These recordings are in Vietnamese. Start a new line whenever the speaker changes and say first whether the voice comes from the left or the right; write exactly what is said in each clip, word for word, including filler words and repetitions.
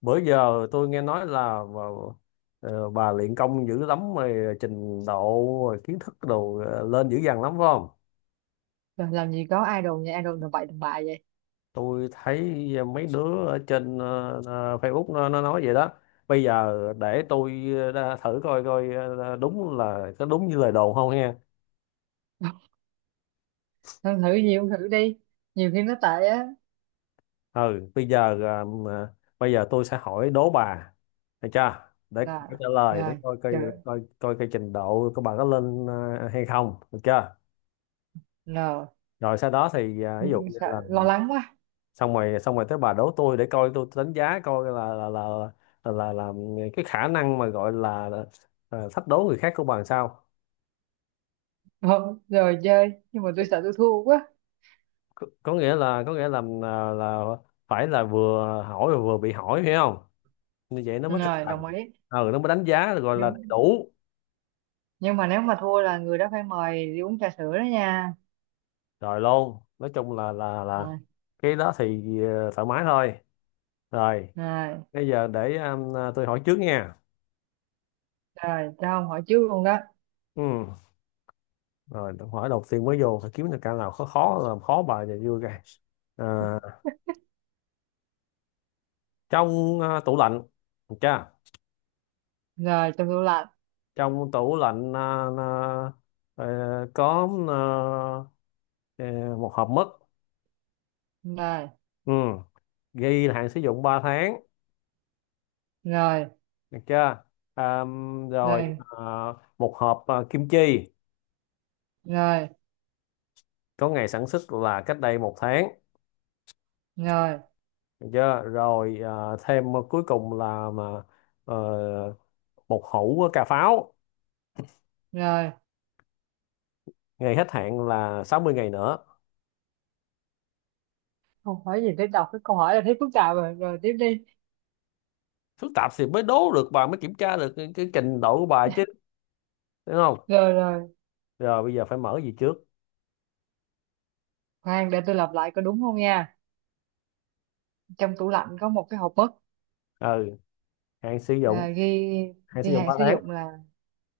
left: Bữa giờ tôi nghe nói là bà, ờ, bà luyện công dữ lắm rồi, trình độ rồi kiến thức đồ ờ, lên dữ dằn lắm phải không?
right: Rồi làm gì có idol nha, idol là bậy đàn bà vậy.
left: Tôi thấy ờ, mấy đứa ở trên ờ, ờ, Facebook nó, nó nói vậy đó. Bây giờ để tôi ờ, thử coi coi ờ, đúng là có đúng như lời đồn không nha.
right: Thôi thử gì cũng thử đi. Nhiều khi nó tệ á.
left: Ừ, bây giờ ờ, mà- bây giờ tôi sẽ hỏi đố bà, được chưa? để
right: Là,
left: để trả lời để
right: rồi,
left: coi coi
right: chờ,
left: coi coi cái trình độ của bà có lên ờ, hay không, được chưa?
right: nờ.
left: Rồi sau đó thì à, ví dụ như
right: Sợ,
left: là
right: lo lắng quá.
left: xong rồi xong rồi tới bà đố tôi, để coi tôi đánh giá coi là là là là là, là cái khả năng mà gọi là ờ, thách đố người khác của bà làm sao.
right: Rồi, rồi chơi. Nhưng mà tôi sợ tôi thua quá.
left: Có, có nghĩa là có nghĩa là là, là phải là vừa hỏi và vừa bị hỏi, hiểu không? Như vậy nó mới cân
right: Rồi,
left: bằng.
right: đồng ý.
left: Ừ, nó mới đánh giá gọi là đầy
right: Nhưng,
left: đủ.
right: nhưng mà nếu mà thua là người đó phải mời đi uống trà sữa đó nha.
left: Rồi luôn, nói chung là là là
right: Rồi,
left: cái đó thì ờ, thoải mái thôi. Rồi
right: rồi,
left: bây giờ để um, tôi hỏi trước nha.
right: rồi, cho ông hỏi trước luôn đó.
left: Ừ. Rồi câu hỏi đầu tiên mới vô phải kiếm được cái nào khó khó, làm khó bà và vui cái. À, Trong à, tủ lạnh, được chưa?
right: Rồi, trong tủ lạnh.
left: Trong tủ lạnh à, à, ờ, có à, ờ, một hộp mứt.
right: Rồi,
left: Ừ. Ghi là hạn sử dụng ba tháng,
right: rồi,
left: được chưa? À, Rồi
right: rồi,
left: à, một hộp à, kim chi,
right: rồi,
left: có ngày sản xuất là cách đây một tháng,
right: rồi,
left: được chưa? Rồi à, thêm cuối cùng là mà ờ, một hũ cà pháo,
right: rồi.
left: ngày hết hạn là sáu mươi ngày nữa.
right: Không hỏi gì tới đọc cái câu hỏi là thấy phức tạp rồi. Rồi, tiếp đi.
left: Phức tạp thì mới đố được bà, mới kiểm tra được cái, cái trình độ của bà chứ, đúng.
right: Rồi, rồi.
left: Rồi bây giờ phải mở gì trước?
right: Khoan để tôi lặp lại có đúng không nha. Trong tủ lạnh có một cái hộp mứt
left: Ừ, hạn sử dụng,
right: à, ghi
left: hạn sử
right: ghi
left: dụng
right: hạn
left: ba
right: sử
left: tháng
right: dụng là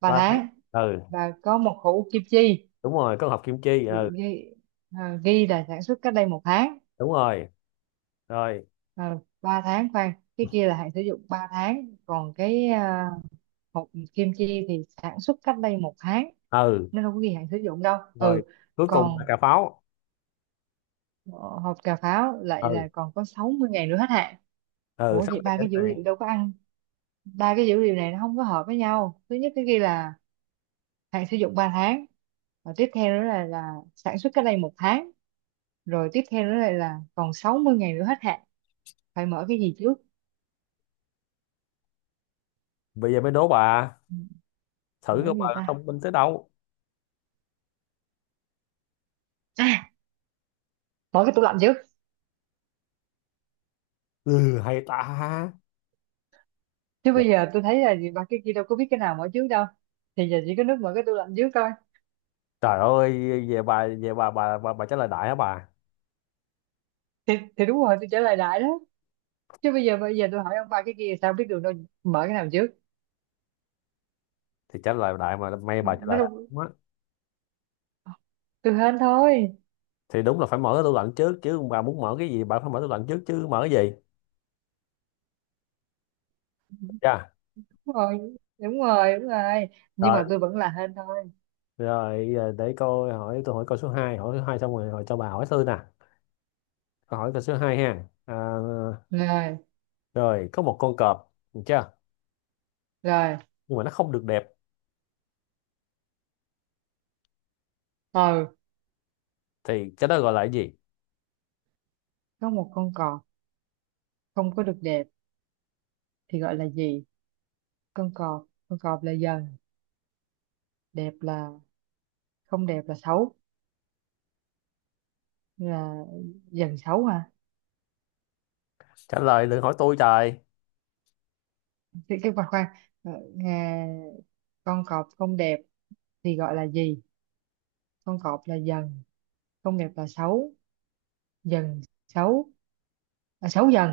right: ba
left: ba tháng.
right: tháng,
left: Ừ,
right: và có một hũ kim chi,
left: đúng rồi, có hộp kim chi.
right: ghi,
left: Ừ,
right: ghi, à, ghi là sản xuất cách đây một tháng.
left: đúng rồi. Rồi.
right: À, ba tháng, khoan, cái kia là hạn sử dụng ba tháng, còn cái à, hộp kim chi thì sản xuất cách đây một tháng,
left: Ừ,
right: nó đâu có ghi hạn sử dụng đâu.
left: rồi
right: Ừ,
left: cuối cùng là
right: còn
left: cà pháo.
right: ờ, hộp cà pháo lại
left: Ừ.
right: là còn có sáu mươi ngày nữa hết hạn.
left: Ừ,
right: Ủa
left: sắp
right: vậy
left: kẹt
right: ba
left: đến
right: cái dữ
left: hạn.
right: liệu đâu có ăn, ba cái dữ liệu này nó không có hợp với nhau. Thứ nhất cái ghi là hạn sử dụng ba tháng, và tiếp theo nữa là là sản xuất cách đây một tháng, rồi tiếp theo nữa lại là còn sáu mươi ngày nữa hết hạn. Phải mở cái gì trước?
left: Bây giờ mới đố bà,
right: Ừ,
left: thử
right: mở cái
left: coi bà
right: gì ta?
left: thông minh tới đâu.
right: À, mở cái tủ lạnh trước,
left: Ừ, hay ta.
right: chứ
left: Dạ.
right: bây giờ tôi thấy là gì, ba cái kia đâu có biết cái nào mở trước đâu, thì giờ chỉ có nước mở cái tủ lạnh trước coi.
left: Trời ơi, về bà về bà bà bà, bà trả lời đại hả bà?
right: Thì, thì đúng rồi, tôi trả lời đại đó, chứ bây giờ bây giờ tôi hỏi ông ba cái kia sao biết được đâu, mở cái nào trước?
left: Thì trả lời đại mà, may bà trả
right: Nó
left: lời đại
right: đâu,
left: đúng á.
right: tôi hên thôi.
left: Thì đúng là phải mở cái tủ lạnh trước chứ, bà muốn mở cái gì bà phải mở tủ lạnh trước chứ, mở cái gì. Dạ.
right: Đúng rồi, đúng rồi, đúng rồi, nhưng mà
left: Rồi.
right: tôi vẫn là hên thôi.
left: Rồi, giờ để coi, hỏi tôi hỏi câu số hai, hỏi số hai xong rồi, hỏi cho bà, hỏi tôi nè. Câu hỏi câu số hai ha. À,
right: Rồi,
left: rồi, có một con cọp, được chưa?
right: rồi.
left: Nhưng mà nó không được đẹp
right: Ừ,
left: thì cái đó gọi là cái gì?
right: có một con cọp không có được đẹp thì gọi là gì? Con cọp con cọp là dần. Đẹp là, không đẹp là xấu, là dần xấu hả?
left: Trả lời đừng hỏi tôi trời.
right: Cái cái Khoan, khoan. Ờ, nghe- con cọp không đẹp thì gọi là gì? Con cọp là dần, không đẹp là xấu. Dần xấu. À, xấu dần,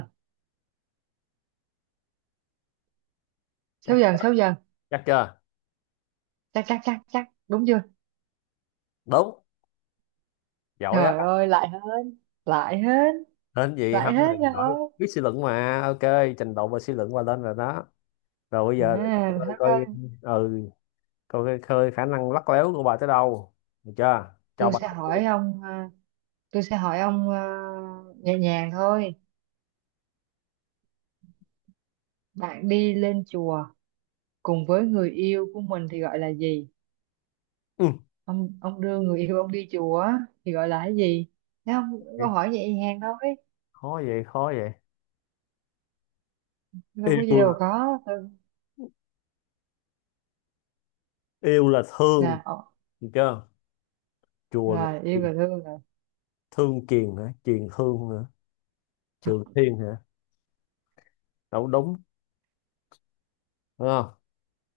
right: xấu
left: Chắc
right: dần, xấu dần.
left: chắc chưa?
right: Chắc, chắc, chắc, chắc, đúng chưa?
left: Đúng. Giỏi á.
right: Trời ơi, lại hên, lại hên,
left: Nên gì
right: lại
left: không này
right: hên rồi.
left: giỏi,
right: À,
left: biết suy luận mà. Ok, trình độ và suy luận qua lên rồi đó. Rồi bây giờ để cho
right: thôi
left: tôi
right: thôi.
left: coi. Ừ, coi coi coi khả năng lắt léo của bà tới đâu. Được chưa? Cho
right: Tôi
left: bà.
right: sẽ hỏi ông, à, tôi sẽ hỏi ông ờ, nhẹ nhàng thôi. Bạn đi lên chùa cùng với người yêu của mình thì gọi là gì?
left: Ừ.
right: Ông ông đưa người yêu ông đi chùa á, thì gọi là cái gì? Thấy không?
left: Vậy,
right: Câu hỏi nhẹ nhàng thôi.
left: khó vậy, khó vậy.
right: Đâu có gì
left: Yêu
right: đâu
left: là
right: khó. Ừ.
left: yêu là thương,
right: Là ờ,
left: được chưa? Chùa là
right: là yêu
left: Kiền-,
right: và thương là
left: Thương Kiền hả? Kiền Thương hả? Trường Thiên hả? Đâu đúng. Đúng không?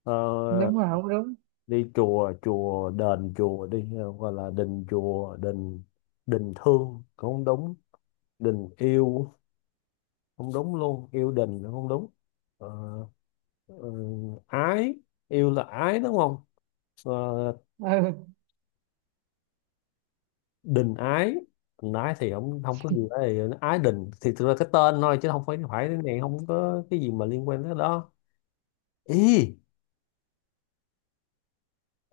left: Ờ,
right: đúng, là không đúng.
left: đi chùa, chùa, đền chùa đi. ờ, Gọi là đình chùa, đình đình thương. Không đúng. Đình yêu. Không đúng luôn. Yêu đình là không đúng. Ờ, ờ, Ái. Yêu là ái đúng không? Ờ,
right: Ừ.
left: Đình ái. Đình ái thì không không có gì ấy. Ái đình thì thực ra cái tên thôi chứ không phải phải cái này không có cái gì mà liên quan tới đó. Ý.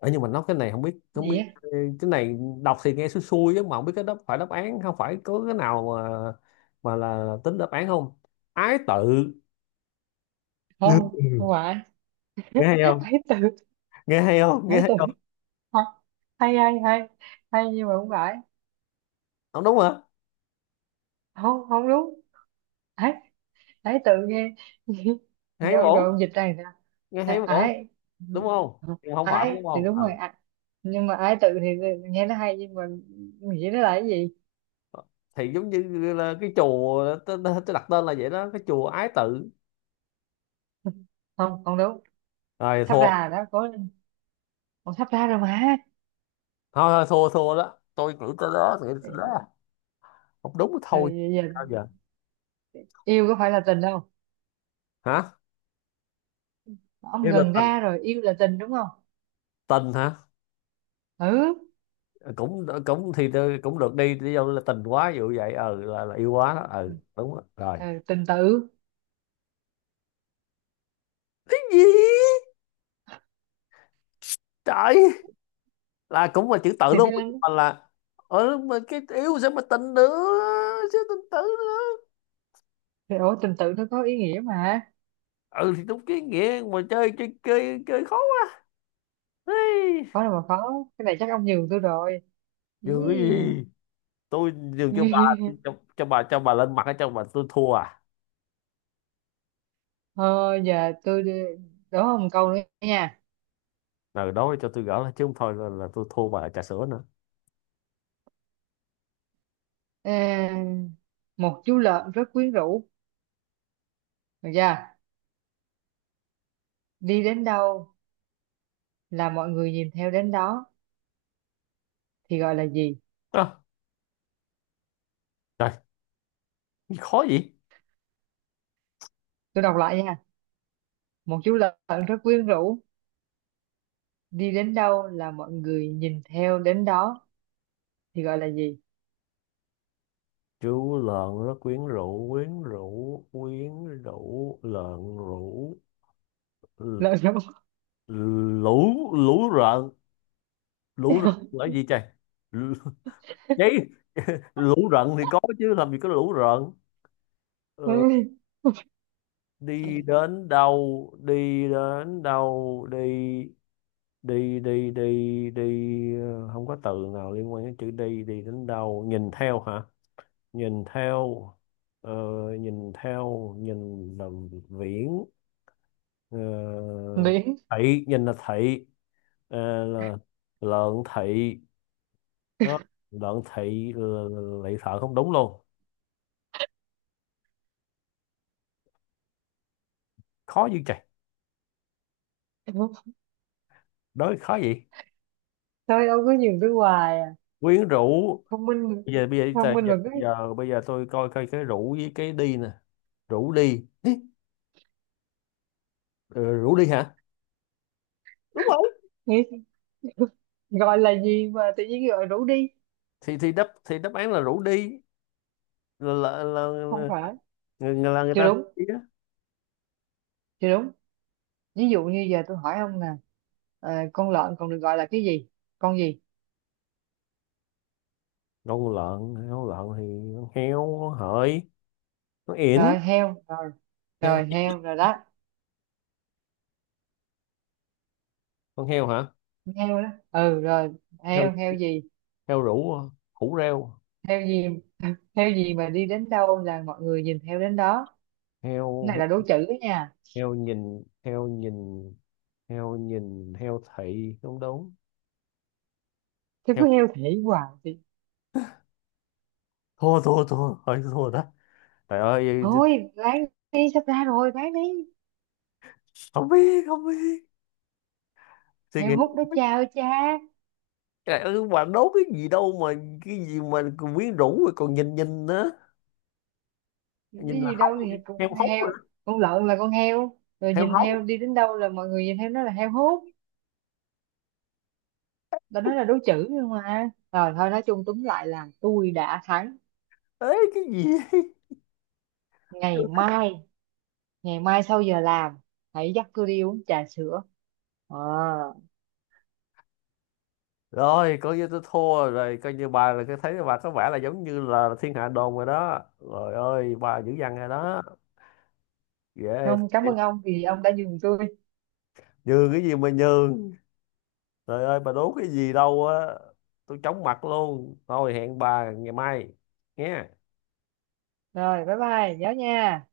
left: Ờ, nhưng mà nó cái này không biết không
right: Gì
left: biết
right: á?
left: cái này đọc thì nghe xui xui chứ mà không biết cái đó phải đáp án không, phải có cái nào mà mà là tính đáp án không? Ái tự.
right: Không, không
left: Ừ.
right: phải.
left: nghe hay không nghe hay không nghe
right: Hãy
left: hay
right: từ,
left: không?
right: hãy từ. Hay, hay, hay, hay, nhưng mà không phải.
left: Không đúng hả?
right: Không, không đúng. Ấy tự nghe.
left: Hay
right: Dạ, rồi
left: bổ,
right: ông dịch ra người
left: nghe hay
right: à,
left: bổ,
right: ái.
left: đúng
right: Ừ,
left: không? Nhưng không phải
right: ái
left: đúng
right: thì
left: không?
right: đúng rồi
left: Ờ.
right: à, nhưng mà ái tự thì nghe nó hay, nhưng mà nghĩ nó là cái gì?
left: Thì giống như là cái chùa tôi, tôi tôi đặt tên là vậy đó, cái chùa ái tự.
right: Không, không đúng.
left: Rồi
right: Sắp
left: thua.
right: ra rồi đó, có còn sắp ra rồi mà.
left: Thôi thôi, thua thua đó, tôi nghĩ tới đó nghĩ tới đó không đúng thì thôi.
right: Rồi giờ,
left: Sao giờ?
right: yêu có phải là tình đâu,
left: Hả?
right: ông
left: Yêu là
right: gần
left: tình,
right: ra rồi, yêu là tình đúng không?
left: tình hả?
right: Ừ,
left: Cũng cũng thì tôi cũng được đi, đi đâu là tình quá ví dụ vậy, ừ, là, là yêu quá đó, ừ, đúng đó. Rồi.
right: ừ, tình tự.
left: Cái gì? Trời, là cũng là chữ tự
right: Thì
left: luôn
right: tôi đang,
left: mà là, ừ, mà cái yêu sẽ mà tình nữa, sao tình tự nữa?
right: thì ủa tình tự nó có ý nghĩa mà.
left: Ừ, thì đúng cái nghĩa mà, chơi chơi chơi chơi khó quá. Ê,
right: Khó đâu mà khó, cái này chắc ông nhường tôi rồi. Ý.
left: dường cái gì, tôi dường cho bà, cho, cho bà cho bà lên mặt cho bà, tôi thua à?
right: Thôi giờ tôi đi- Đố ông câu nữa nha.
left: Ừ đó, cho tôi gỡ lại chứ không thôi là, là tôi thua bà trà sữa nữa.
right: Ờ, một chú lợn rất quyến rũ, được chưa? Đi đến đâu là mọi người nhìn theo đến đó thì gọi là gì?
left: à, Trời, khó gì.
right: Tôi đọc lại nha. Một chú lợn rất quyến rũ, đi đến đâu là mọi người nhìn theo đến đó thì gọi là gì?
left: Chú lợn rất quyến rũ, quyến rũ, quyến rũ, lợn rũ, l-
right: Lợn giống.
left: lũ, lũ rợn, lũ rợn là gì trời? L- Đấy, lũ rợn thì có chứ làm gì có lũ rợn. Ờ, đi đến đâu, đi đến đâu, đi, đi, đi, đi, đi, ờ, không có từ nào liên quan đến chữ đi, đi đến đâu, nhìn theo hả? Nhìn theo, ờ, nhìn theo, nhìn làm viễn, ờ,
right: Miễn.
left: thị, nhìn là thị, ờ, là lợn thị đó, lợn thị là- là- lại thợ không đúng luôn. Khó dữ trời, đối khó gì,
right: Thôi ông cứ nhìn tôi hoài à.
left: quyến rũ.
right: Thông minh,
left: Bây giờ bây giờ bây
right: thông minh
left: giờ
right: mà cứ
left: bây giờ, bây giờ tôi coi coi cái rủ với cái đi nè. Rủ đi. Ý, ờ, rủ đi hả, đúng rồi.
right: nghĩ. Gọi là gì mà tự nhiên gọi rủ đi.
left: Thì thì đáp thì đáp án là rủ đi, là là, là, là,
right: Không
left: người-
right: phải.
left: người- là người
right: Chưa
left: ta rủ
right: đúng,
left: đi á.
right: chưa đúng. Ví dụ như giờ tôi hỏi ông nè, ờ, con lợn còn được gọi là cái gì, con gì?
left: Con lợn, con lợn thì con heo, con hợi, con yển,
right: Rồi heo,
left: heo,
right: rồi heo rồi đó,
left: con heo hả?
right: heo đó. Ừ, rồi heo, heo gì,
left: Heo rủ hả? Hủ rêu,
right: heo gì? Heo gì mà đi đến đâu là mọi người nhìn theo đến đó? Cái
left: heo,
right: này
left: heo,
right: là đố chữ đó nha,
left: heo nhìn, heo nhìn, heo nhìn heo thị không đúng,
right: chứ cứ
left: heo.
right: heo thể hoài thì
left: Thua thua thua, thôi thua đó trời ơi.
right: thôi, bán đi, sắp ra rồi, bán đi.
left: Không biết không biết, suy
right: Heo
left: nghĩ.
right: hút đó cha ơi cha,
left: Trời ơi, bạn đố cái gì đâu mà, cái gì mà còn quyến rũ rồi còn nhìn nhìn nữa.
right: cái
left: Nhìn là
right: gì đâu
left: hóng.
right: thì cũng
left: Heo
right: con
left: hóng rồi
right: heo.
left: đó.
right: Con lợn là con heo, rồi
left: Heo
right: nhìn
left: hóng.
right: theo, đi đến đâu là mọi người nhìn theo, nó là heo hút. Tao nói là đố chữ, nhưng mà rồi thôi, nói chung túm lại là tôi đã thắng.
left: Ấy cái gì.
right: Ngày mai, ngày mai sau giờ làm, hãy dắt tôi đi uống trà sữa. Ờ,
left: Rồi coi như tôi thua rồi, coi như bà là cái, thấy bà có vẻ là giống như là thiên hạ đồn rồi đó rồi, ơi bà dữ dằn rồi đó, ghê
right: ông cảm
left: thiệt.
right: ơn ông vì ông đã nhường tôi.
left: Nhường cái gì mà nhường, trời ơi bà đố cái gì đâu á, tôi chóng mặt luôn. Thôi hẹn bà ngày mai nghe.
right: Rồi, bye bye nhớ nha.